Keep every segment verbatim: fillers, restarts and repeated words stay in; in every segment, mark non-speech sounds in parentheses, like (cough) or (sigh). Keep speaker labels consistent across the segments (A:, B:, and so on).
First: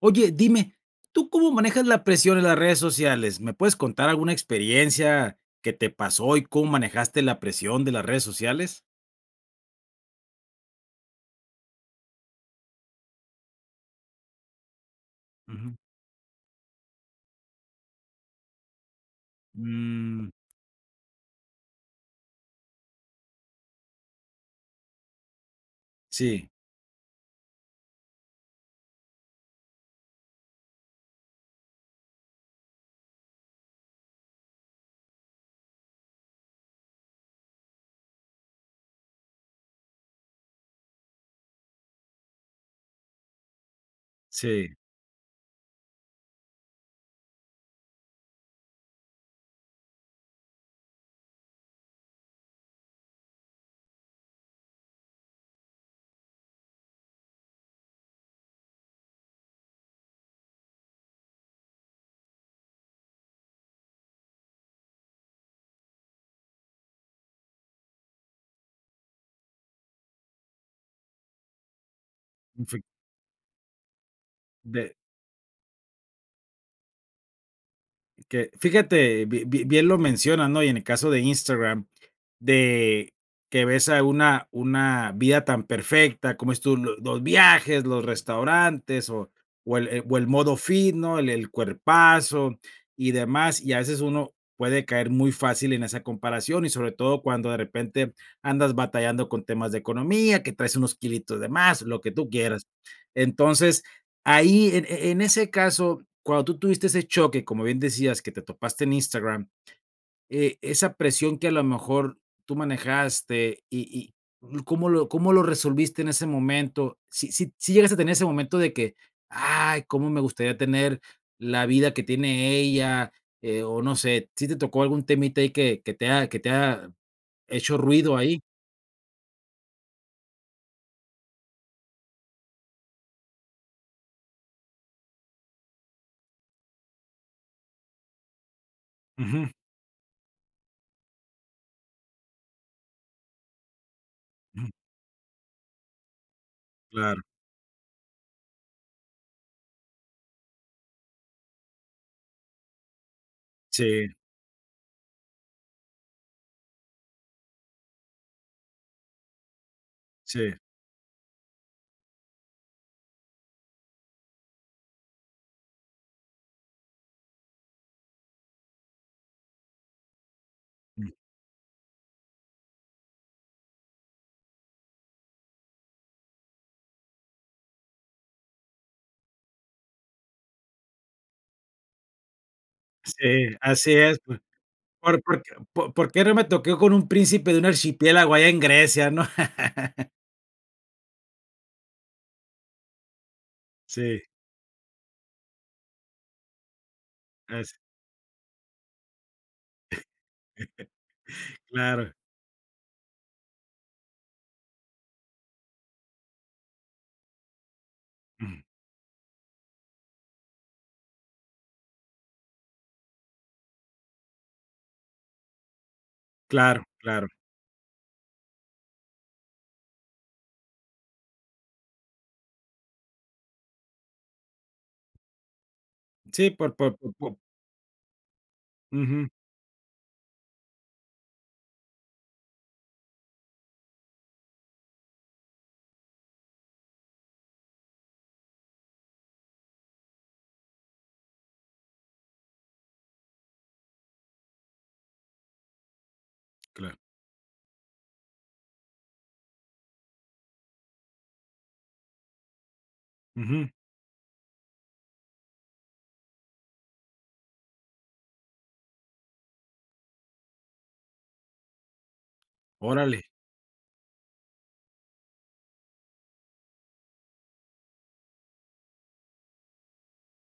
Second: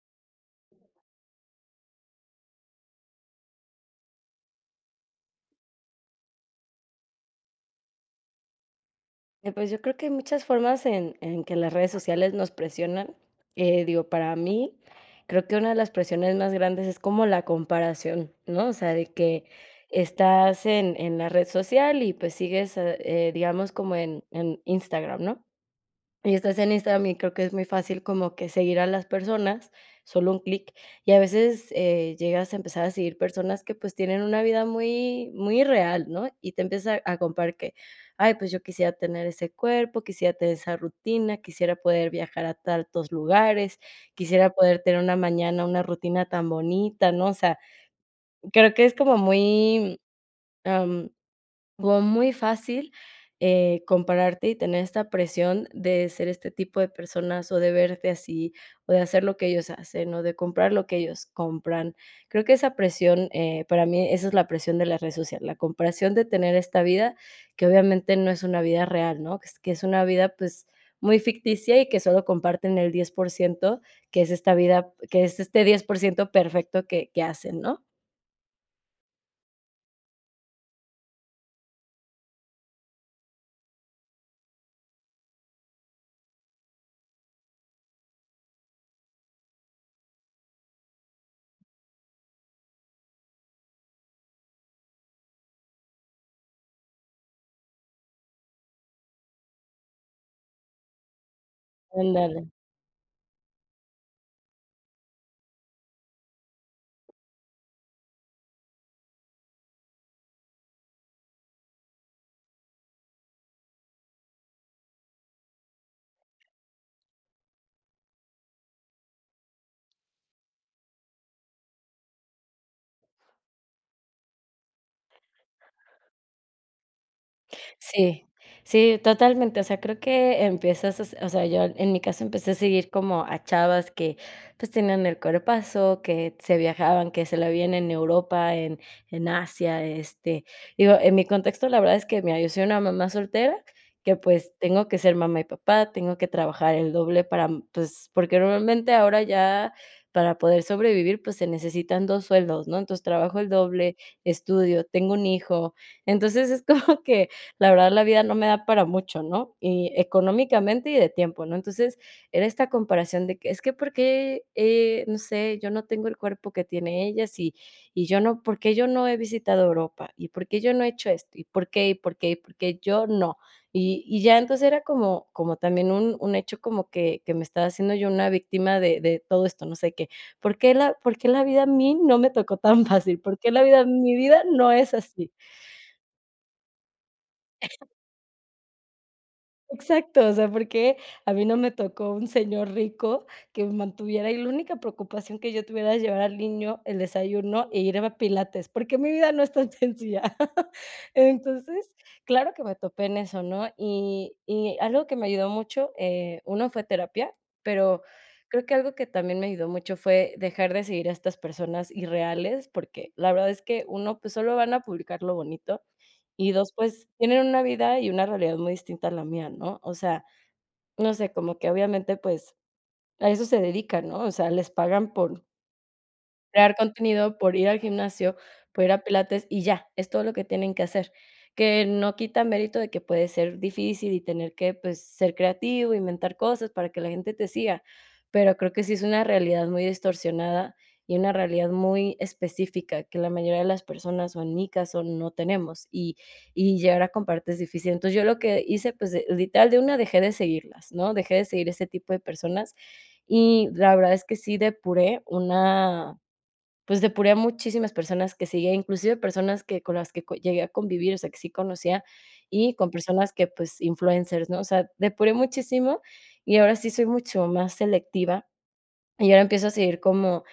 A: Oye, dime, ¿tú cómo manejas la presión en las redes sociales? ¿Me puedes contar alguna experiencia que te pasó y cómo manejaste la presión de las redes sociales?
B: Eh, pues, yo creo que hay muchas formas en en que las redes sociales nos presionan. Eh, digo, para mí, creo que una
A: Ujú.
B: de las presiones más grandes es como la comparación, ¿no? O sea, de que
A: Mm,
B: estás en en la red social y, pues, sigues, eh, eh, digamos, como en en Instagram, ¿no? Y
A: sí,
B: estás en Instagram y creo que es muy fácil como que seguir a las personas, solo un clic, y a veces, eh, llegas a empezar a seguir personas que, pues, tienen una vida muy muy real, ¿no? Y te empiezas a a comparar que: "Ay, pues, yo quisiera tener ese cuerpo, quisiera tener esa rutina, quisiera poder viajar a tantos lugares, quisiera
A: sí.
B: poder tener una mañana, una rutina tan bonita", ¿no? O sea, creo que es como muy, como muy fácil, eh, compararte y tener esta presión de ser este tipo de personas, o de verte así, o de hacer lo que ellos hacen, o de comprar lo que ellos compran. Creo que esa presión, eh, para mí, esa es la presión de las redes sociales, la comparación de tener esta vida, que obviamente no es una vida real, ¿no? Que es que es una vida, pues, muy ficticia y que solo comparten
A: Infec
B: el diez por ciento, que es esta vida,
A: de
B: que es este diez por ciento perfecto que que hacen, ¿no?
A: Que fíjate, bi bi bien lo mencionas, ¿no? Y en el caso de Instagram, de que ves a una una vida tan perfecta, como es tú, lo los viajes, los restaurantes o o el, eh, o el modo fit, ¿no? El el cuerpazo y demás, y a veces uno puede caer muy fácil en esa comparación, y sobre todo cuando de repente andas batallando con temas de economía, que traes unos kilitos de más, lo que tú
B: Ándale.
A: quieras. Entonces, ahí en en ese caso, cuando tú tuviste ese choque, como bien decías, que te topaste en Instagram, eh, esa presión que a lo mejor tú manejaste y y ¿cómo lo cómo lo resolviste en ese momento? si si si llegaste a tener ese momento de que: "Ay, cómo me gustaría tener la vida que tiene ella", eh, o no sé, si te tocó algún temita ahí que que te ha que te ha hecho ruido
B: Sí,
A: ahí?
B: sí, totalmente. O sea, creo que empiezas, a s o sea, yo en mi caso empecé a seguir como a chavas que, pues, tenían el cuerpazo, que se viajaban, que se la vivían en Europa, en en
A: Ujú,
B: Asia, este, digo, en mi contexto, la verdad es que, mira, yo soy una mamá soltera que, pues,
A: ujú,
B: tengo que ser mamá y papá, tengo que trabajar el
A: claro.
B: doble para, pues, porque normalmente ahora ya para poder sobrevivir, pues, se necesitan dos sueldos, ¿no? Entonces, trabajo el doble,
A: Sí,
B: estudio, tengo un hijo. Entonces, es como que la verdad la vida no me da para mucho, ¿no? Y
A: sí,
B: económicamente y de tiempo, ¿no? Entonces, era esta comparación de que es que porque, eh, no sé, yo no tengo el cuerpo que tiene ellas y y yo no, ¿por qué yo no he visitado Europa? ¿Y por qué yo no he
A: mm,
B: hecho esto? ¿Y por qué? ¿Y por qué? ¿Y por qué yo no? Y, y ya entonces era como, como también un, un hecho como que, que me estaba haciendo yo una víctima de, de todo esto, no sé qué. ¿Por qué, la, ¿Por qué la vida a mí no me tocó tan (laughs) fácil? ¿Por
A: sí,
B: qué la vida,
A: así
B: mi
A: es.
B: vida no es
A: Por
B: así?
A: porque por ¿por qué no me toqué con un príncipe de un archipiélago allá en Grecia, ¿no? (laughs)
B: Exacto, o sea, porque a mí no me tocó un señor rico que me
A: Sí,
B: mantuviera, y la única preocupación que yo tuviera era llevar al niño el desayuno
A: así,
B: e ir a pilates, porque mi vida no es tan sencilla. (laughs) Entonces,
A: claro,
B: claro que me topé en eso, ¿no? Y y algo que me ayudó mucho, eh, uno fue terapia, pero
A: ujú,
B: creo que algo que también me ayudó mucho fue dejar de seguir a estas personas irreales, porque la verdad es que uno, pues, solo van a publicar lo bonito, y dos,
A: claro,
B: pues,
A: claro.
B: tienen una vida y una realidad muy distinta a la mía, ¿no? O sea, no sé, como que obviamente, pues, a eso se dedican, ¿no? O sea, les pagan por
A: Sí, por
B: crear
A: por por por
B: contenido, por ir al gimnasio, por ir a
A: ujú,
B: pilates y ya, es todo lo que tienen que hacer. Que no quita mérito de que puede ser difícil y tener que, pues, ser creativo, inventar cosas para que la gente te siga, pero creo que sí es una realidad muy distorsionada y una realidad muy específica que la mayoría de las personas, o en mi caso, no tenemos, y y
A: claro,
B: llegar a compartir es difícil. Entonces, yo lo que hice, pues, de literal, de una dejé de seguirlas, ¿no? Dejé de seguir ese tipo de personas
A: ujú,
B: y la verdad es que sí depuré una, pues, depuré a muchísimas personas que seguía, inclusive personas que con las que co llegué a convivir, o sea, que sí conocía, y con
A: órale,
B: personas que, pues, influencers, ¿no? O sea, depuré muchísimo, y ahora sí soy mucho más selectiva, y ahora empiezo a seguir como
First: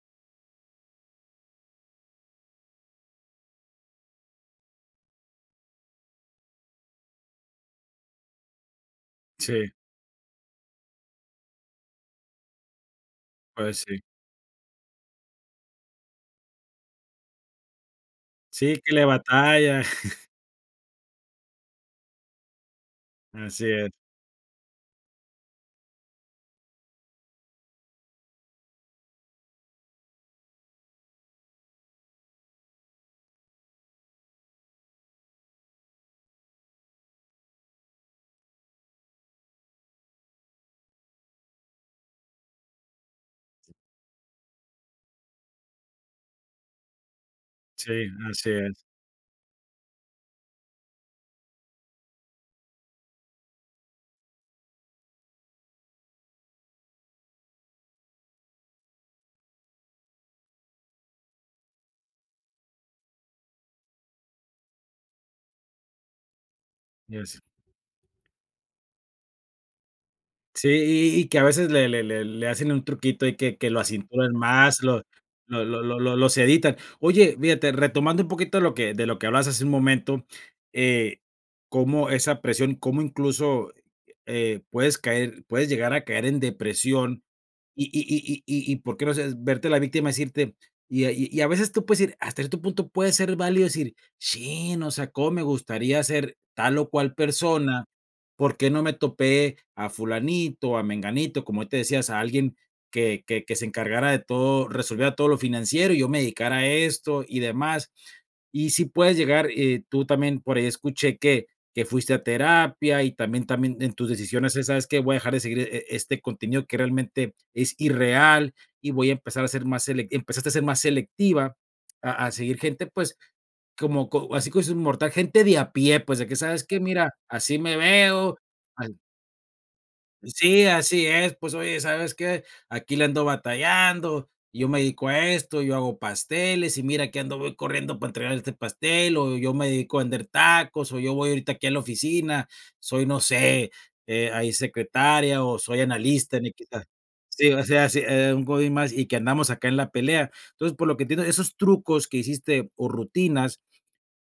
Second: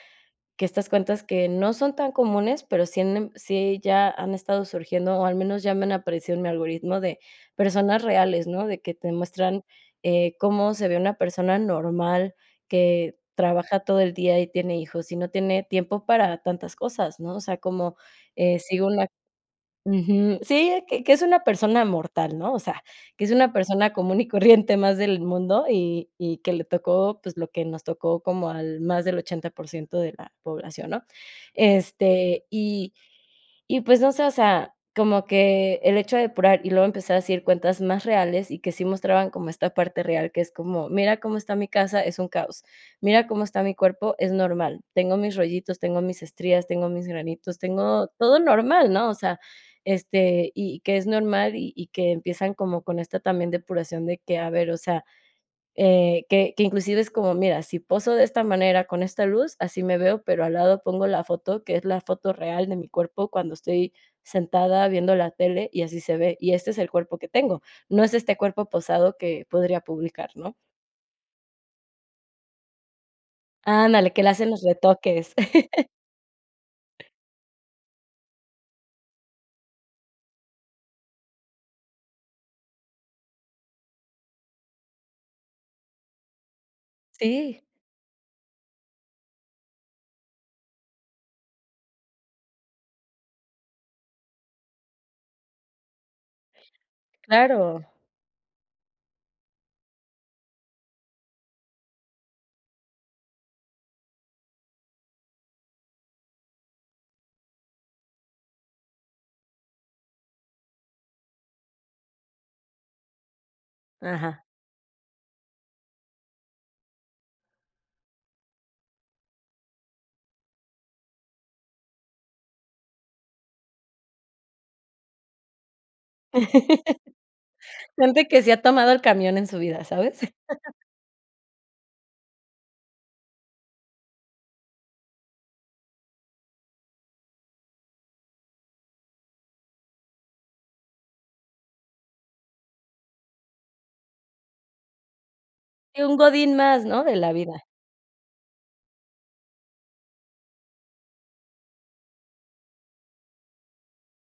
B: que estas cuentas que no son tan comunes, pero sí han em sí ya han estado surgiendo, o al menos ya me han aparecido en mi algoritmo de personas reales, ¿no? De que te muestran,
A: sí,
B: eh, cómo se ve una persona normal que trabaja
A: pues sí.
B: todo el día y tiene hijos, y no tiene tiempo para tantas cosas, ¿no? O sea, como, eh,
A: Sí,
B: sigo
A: que le
B: una
A: batalla. (laughs)
B: Ujú. Sí, eh, que que es una persona mortal, ¿no? O sea, que es una
A: Así es,
B: persona común y corriente más del mundo y y que le tocó, pues, lo que nos tocó como al más del ochenta por ciento de la población, ¿no? Este, y y pues no sé, o sea, como que el hecho de depurar y luego empezar a seguir cuentas más reales y que sí mostraban como esta parte real, que es como, mira cómo está mi casa, es un caos, mira cómo está mi cuerpo, es normal, tengo mis rollitos, tengo mis estrías, tengo mis granitos,
A: sí,
B: tengo todo
A: así es.
B: normal, ¿no? O sea, este, y que es normal y, y que empiezan como con esta también depuración de que, a ver, o sea, eh, que que inclusive es como, mira, si poso de esta manera con esta luz, así me veo, pero al lado pongo la foto, que es la foto real de mi cuerpo cuando estoy sentada viendo la tele y así se ve, y este es el
A: Y
B: cuerpo que
A: así
B: tengo, no es este cuerpo posado que podría publicar, ¿no?
A: Sí, y y que a veces le le le le hacen un truquito y que que lo
B: Ándale, que le
A: acinturan
B: hacen los
A: más, lo
B: retoques.
A: lo
B: (laughs)
A: lo lo lo los editan. Oye, fíjate, retomando un poquito lo que de lo que hablabas hace un momento, eh, cómo esa presión, cómo incluso, eh, puedes caer puedes llegar a caer en depresión
B: Sí,
A: y y y y y por qué no sé, verte la víctima y decirte, y a- y y a veces tú puedes ir hasta cierto punto, puede ser válido decir: sí, no sea, cómo me gustaría ser tal o cual persona,
B: claro.
A: ¿por qué no me topé a fulanito, a menganito?, como hoy te decías, a alguien que que que se encargara de todo, resolviera todo lo financiero y yo me dedicara a esto y demás. Y si puedes llegar, eh, tú también por ahí escuché que que fuiste a terapia y también también en tus
B: Ajá.
A: decisiones es, ¿sabes que voy a dejar de seguir e este contenido que realmente es irreal? Y voy a empezar a ser más selec empezaste a ser más selectiva a a seguir gente, pues, como co así como dices mortal, gente de a pie, pues, de que, ¿sabes que
B: (laughs)
A: mira, así me
B: Gente
A: veo?
B: que se ha tomado el camión en su vida, ¿sabes? (laughs)
A: Sí, así es. Pues, oye, ¿sabes qué? Aquí le ando batallando, yo me dedico a esto, yo hago pasteles y mira que ando voy corriendo para entregar este pastel, o yo me dedico a vender tacos, o yo voy ahorita aquí a la oficina, soy, no sé, eh, ahí secretaria o soy
B: Y un
A: analista en
B: godín
A: equita.
B: más, ¿no? De la
A: Sí, o
B: vida.
A: sea, sí, eh, un godín más y que andamos acá en la pelea. Entonces, por lo que entiendo, esos trucos que hiciste o rutinas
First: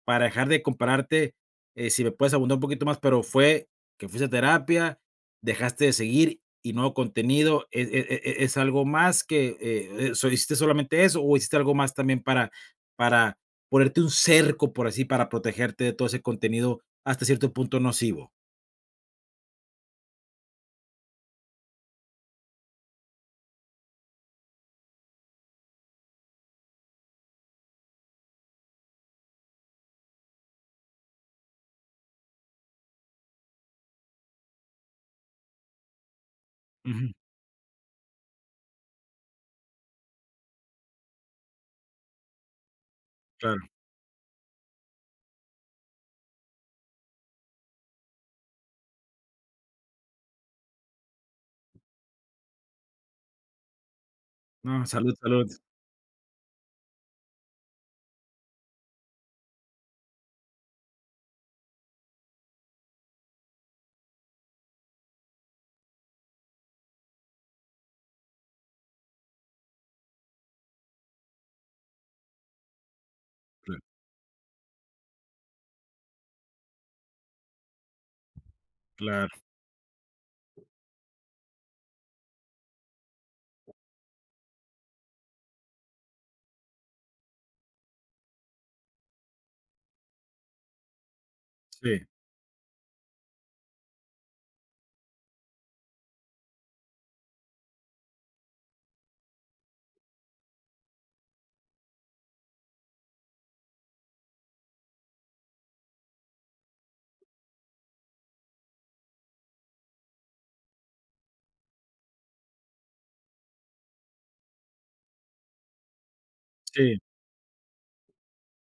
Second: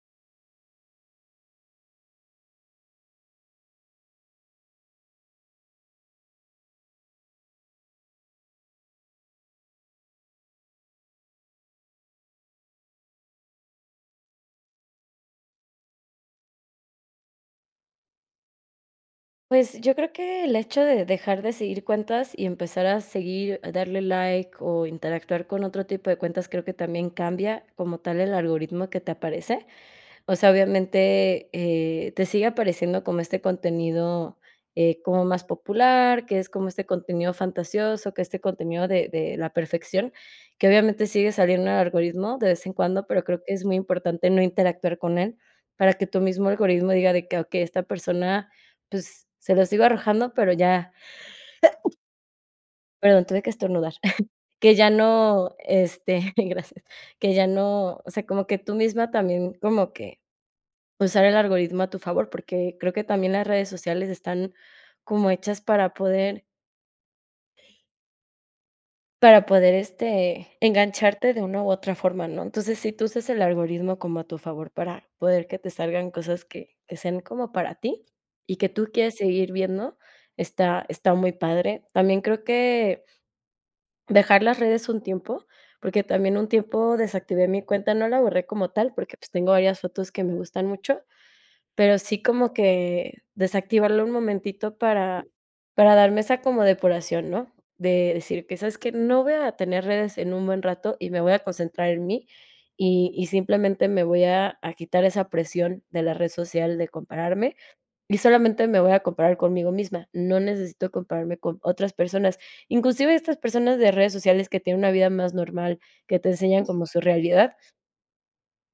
A: para dejar de compararte, eh, si me puedes abundar un poquito más, pero fue que fuiste a terapia, dejaste de seguir y nuevo contenido. ¿Es, e- e- e- es algo más que eh, eso? ¿Hiciste solamente eso o hiciste algo más también para, para ponerte un cerco, por así, para protegerte de todo ese contenido hasta cierto punto nocivo?
B: Pues, yo creo que el hecho de dejar de seguir cuentas y empezar a seguir, a darle like o interactuar con otro tipo de cuentas, creo que también cambia como tal el algoritmo que te aparece. O sea, obviamente, eh, te sigue apareciendo como este contenido, eh, como más popular, que es como este
A: Ujú,
B: contenido fantasioso, que este contenido de de la perfección, que obviamente sigue saliendo en el algoritmo de vez en cuando, pero creo que
A: claro.
B: es muy importante no interactuar con él para que tu mismo algoritmo diga de que: "Okey, esta persona, pues, se lo sigo arrojando, pero ya." Perdón, tuve que estornudar. (laughs) Que
A: No,
B: ya
A: salud, salud.
B: no, este, (laughs) gracias, que ya no, o sea, como que tú misma también como que usar el algoritmo a tu favor, porque creo que también las redes sociales están como hechas para poder para poder, este, engancharte de una u otra forma, ¿no? Entonces, si tú usas el
A: Cla-
B: algoritmo como a tu favor para poder que te salgan cosas que que sean como para ti y que tú quieres
A: Claro,
B: seguir viendo, está está muy padre. También creo que dejar las redes un tiempo, porque también un tiempo desactivé mi cuenta, no la borré como tal, porque, pues, tengo varias fotos que me gustan mucho, pero
A: sí,
B: sí como que desactivarlo un momentito para para darme esa como depuración, ¿no? De decir que, ¿sabes que No voy a tener redes en un buen rato y me voy a concentrar en mí, y y simplemente me voy a a quitar esa presión de la red social de compararme, y solamente me voy a comparar conmigo misma. No necesito compararme con otras personas. Inclusive estas personas de redes sociales que tienen una vida más normal, que te enseñan como
A: sí,
B: su realidad,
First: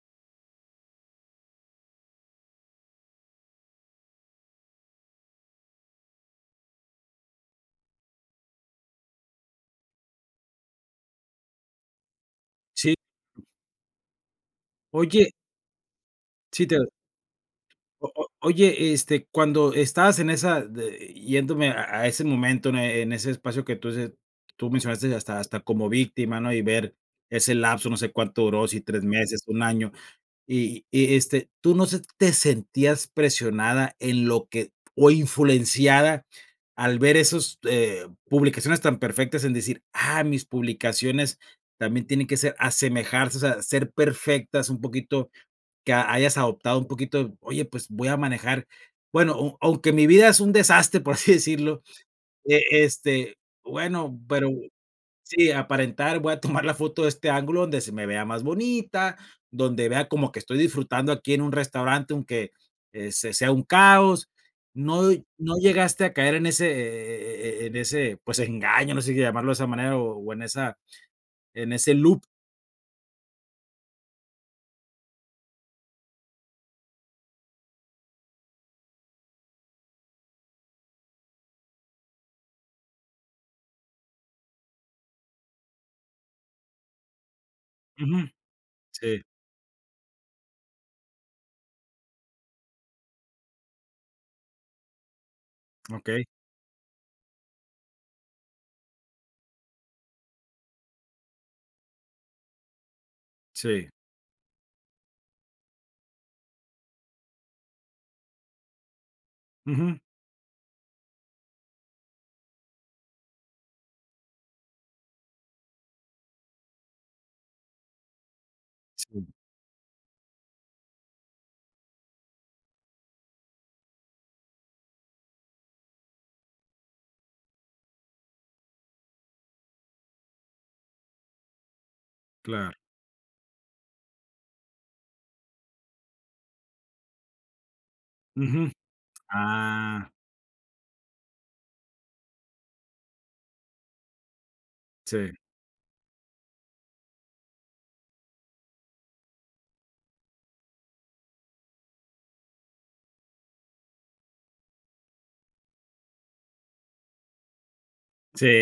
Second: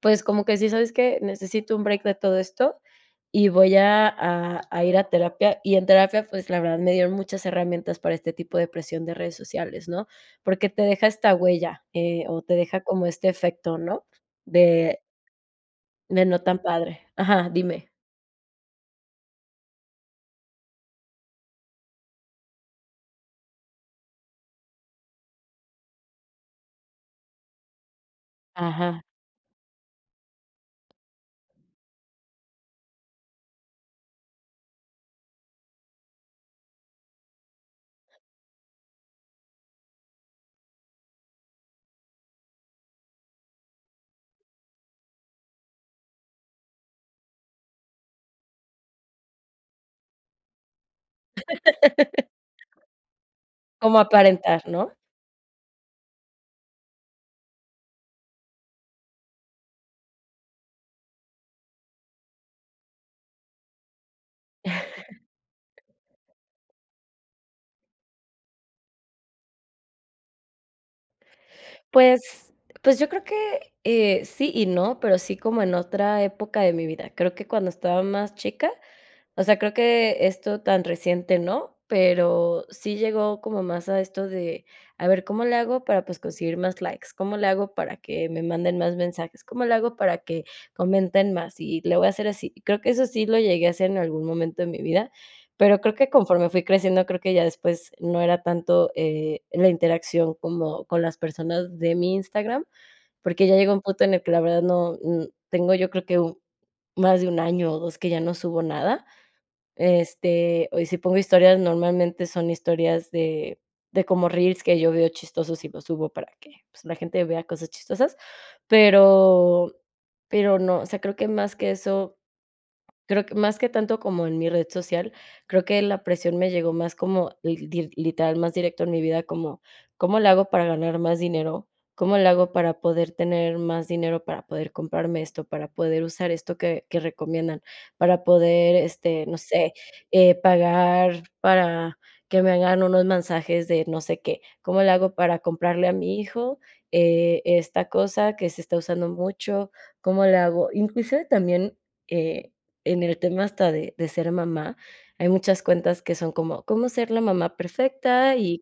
B: pues, como que sí, ¿sabes qué? Necesito un break de todo esto y voy a a a ir a terapia. Y en terapia, pues, la verdad me dieron muchas herramientas para este tipo de presión de redes sociales, ¿no? Porque te deja esta huella, eh, o te deja
A: sí.
B: como este efecto, ¿no? De
A: Oye,
B: de no tan
A: sí. te,
B: padre. Ajá, dime.
A: O o oye, este, cuando estabas en esa de yéndome a a ese momento, en e- en ese espacio que tú dices, tú mencionaste hasta hasta como víctima, ¿no? Y ver ese lapso, no sé cuánto duró, si tres
B: Ajá.
A: meses, un año. Y y, este, ¿tú no se te sentías presionada en lo que, o influenciada al ver esos, eh, publicaciones tan perfectas en decir: "Ah, mis publicaciones también tienen que ser, asemejarse, o sea, ser perfectas", un poquito que a- hayas adoptado un poquito, oye, pues voy a manejar, bueno, au aunque mi vida es un desastre, por así decirlo, eh, este,
B: Como
A: bueno, pero
B: aparentar, ¿no?
A: sí, aparentar, voy a tomar la foto de este ángulo donde se me vea más bonita, donde vea como que estoy disfrutando aquí en un restaurante, aunque eh, se sea un caos? No no llegaste a caer en ese, eh, eh, en ese, pues, engaño, no sé qué llamarlo de esa manera, o o en esa en ese loop?
B: Pues pues, yo creo que, eh, sí y no, pero sí como en otra época de mi vida. Creo que cuando estaba más chica. O sea, creo que esto tan reciente no, pero sí llegó como más a esto de, a ver, ¿cómo le hago para, pues, conseguir más likes? ¿Cómo le hago para
A: Ujú.
B: que me manden más
A: Sí,
B: mensajes? ¿Cómo le hago para que comenten más? Y le voy a hacer así. Creo que eso sí lo llegué a hacer en algún momento de mi vida, pero creo que
A: okey.
B: conforme fui creciendo, creo que ya después no era tanto, eh, la interacción como con las personas de mi Instagram, porque ya llegó un
A: Sí.
B: punto en el que la verdad no, mm, tengo yo creo que u más de un año o dos que ya no subo nada.
A: Ujú.
B: Este, o y si pongo historias, normalmente son historias de de como reels que yo veo chistosos y los subo para que, pues, la gente vea cosas chistosas,
A: Sí,
B: pero pero no, o sea, creo que más que eso Creo que más que tanto como en mi red social, creo que la presión me llegó más como li dir literal, más directo en mi vida, como, ¿cómo le hago para ganar más dinero? ¿Cómo le hago
A: claro.
B: para poder tener más dinero, para poder comprarme esto, para poder usar esto que que recomiendan, para
A: Ujú.
B: poder, este, no sé,
A: Ah,
B: eh, pagar para que me hagan unos mensajes de no sé qué? ¿Cómo le hago
A: sí,
B: para comprarle a mi hijo, eh, esta cosa que se está usando mucho? ¿Cómo le hago? Inclusive también, eh en el tema hasta de de ser mamá, hay muchas cuentas que son como, cómo ser la mamá perfecta
A: sí,
B: y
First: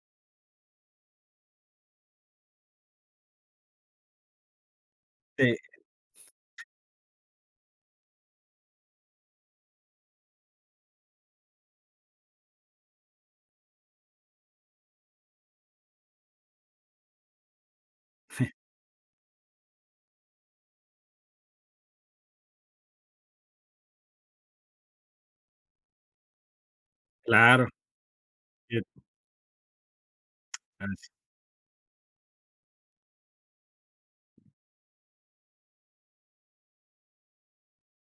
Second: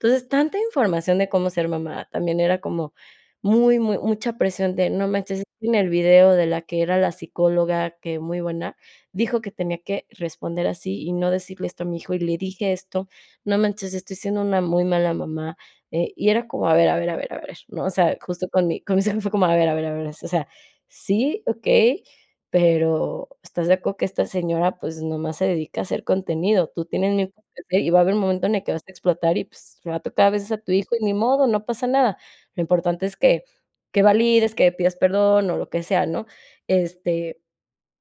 B: entonces, tanta información de cómo ser mamá, también era como muy, muy mucha presión de, no manches, es
A: sí,
B: que en el video de la que era la psicóloga, que muy buena, dijo que tenía que responder así y no decirle esto a mi hijo, y le dije esto, no manches, estoy siendo una muy mala mamá, eh, y era como, a ver, a ver, a ver, a ver, ¿no? O sea, justo con mi con mi hijo fue como, a ver, a ver, a ver, o sea, sí, okey, pero, ¿estás de acuerdo que esta señora, pues, nomás se dedica a hacer contenido? Tú tienes mi
A: claro.
B: hacer Y va a haber un momento en el que vas
A: Sí,
B: a explotar y, pues, le va a tocar a veces a tu hijo y
A: así,
B: ni modo, no pasa nada. Lo importante es que que valides, que pidas perdón o lo que sea, ¿no? Este,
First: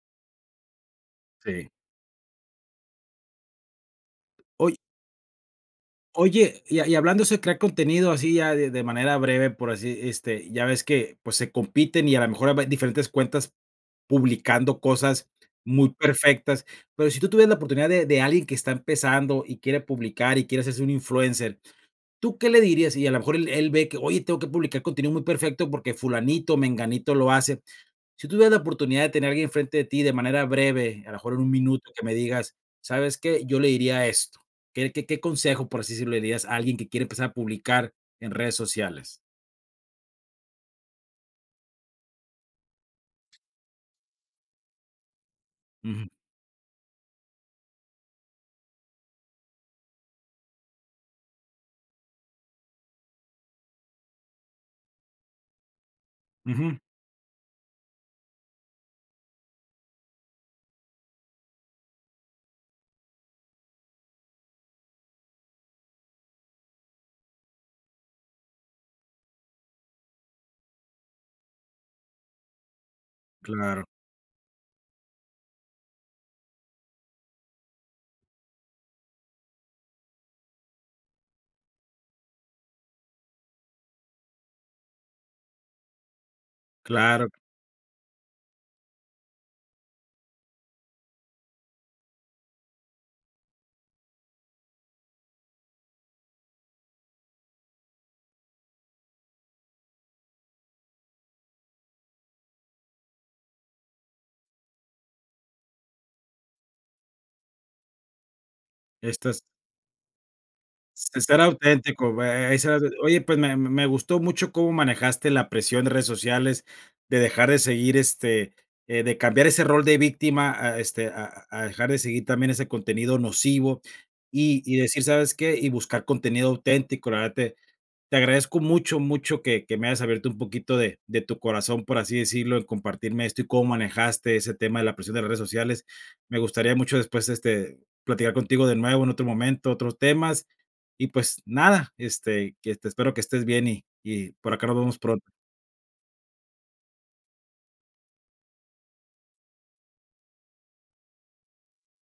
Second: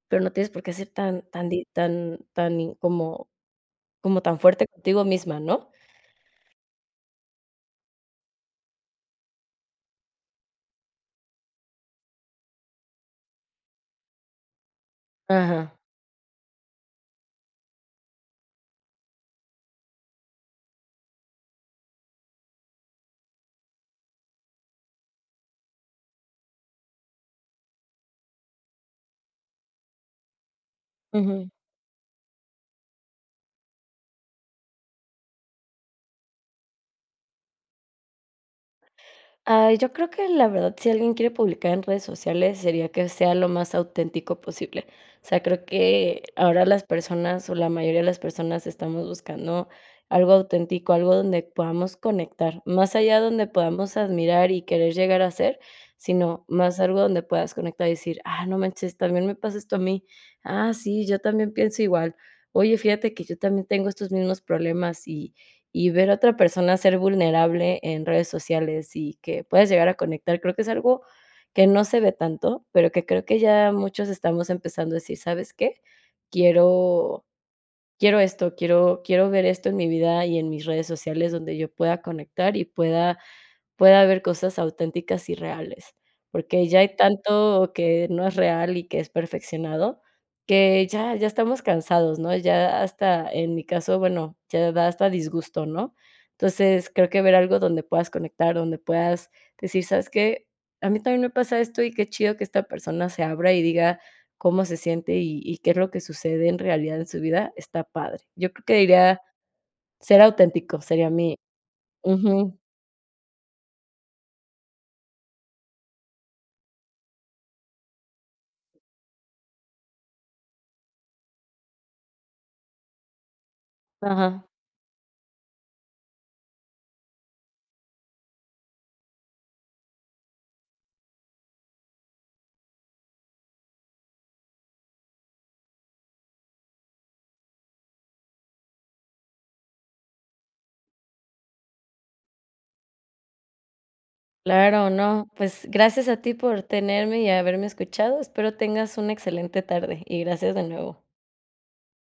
B: pero no tienes por qué ser tan tan di
A: sí.
B: tan tan in- como como tan fuerte
A: Oy
B: contigo misma, ¿no?
A: oye, y y hablando de crear contenido así ya de de manera breve, por así, este, ya ves que, pues, se compiten y a lo mejor hay diferentes cuentas publicando cosas
B: Ajá.
A: muy perfectas, pero si tú tuvieras la oportunidad de de alguien que está empezando y quiere publicar y quiere hacerse un influencer, ¿tú qué le dirías? Y a lo mejor él él ve que: "Oye, tengo que publicar contenido muy perfecto porque fulanito, menganito lo hace". Si tú tuvieras la oportunidad de tener a alguien frente de ti de manera breve, a lo mejor en
B: Ujú.
A: un minuto, que me digas: "¿Sabes qué? Yo le diría esto". ¿Qué qué qué consejo, por así decirlo, le dirías a alguien que quiere empezar a publicar en redes sociales?
B: Ah, yo creo que la verdad, si alguien quiere publicar en redes sociales, sería que sea lo más auténtico posible. O sea, creo
A: Ujú,
B: que ahora las personas, o la mayoría de las personas, estamos buscando algo auténtico, algo donde podamos conectar, más allá donde podamos admirar y querer llegar a ser, sino
A: ujú,
B: más algo donde puedas conectar y decir, ah, no manches, también me pasa esto a mí. Ah, sí, yo también pienso igual. Oye, fíjate que yo también tengo estos mismos problemas y y ver a otra persona ser vulnerable en redes sociales y que puedas llegar a conectar, creo que es algo que no se ve tanto, pero que creo que ya
A: claro,
B: muchos estamos empezando a decir: "¿Sabes qué? Quiero quiero esto, quiero quiero ver esto en mi vida y en mis redes sociales donde yo pueda conectar y pueda pueda haber cosas auténticas y reales, porque ya hay
A: claro.
B: tanto que no es real y que es perfeccionado, que ya ya estamos cansados, ¿no? Ya hasta, en mi caso, bueno, ya da hasta disgusto, ¿no? Entonces, creo que ver algo donde puedas conectar, donde puedas decir: "¿Sabes qué? A mí también me pasa esto y qué chido que esta persona se abra y diga cómo se siente y y qué es lo que sucede en realidad en su vida", está padre. Yo creo que diría
A: Estas
B: ser auténtico, sería
A: Se
B: mi
A: ser auténtico. eh,
B: ujú,
A: ser au oye, pues, me me me gustó mucho cómo manejaste la presión de redes sociales, de dejar de seguir, este, eh, de cambiar ese rol de víctima a, este, a a dejar de seguir también ese contenido nocivo,
B: ajá.
A: y y decir, ¿sabes qué? Y buscar contenido auténtico. La verdad, te te agradezco mucho, mucho que, que me hayas abierto un poquito de, de tu corazón, por así decirlo, en compartirme esto y cómo manejaste ese tema de la presión de las redes sociales. Me gustaría mucho después, este, platicar contigo de nuevo en otro momento, otros temas. Y pues nada, este, que te espero que estés bien, y, y por acá nos
B: Claro,
A: vemos
B: no,
A: pronto.
B: pues gracias a ti por tenerme y haberme escuchado. Espero tengas una excelente tarde y gracias de nuevo.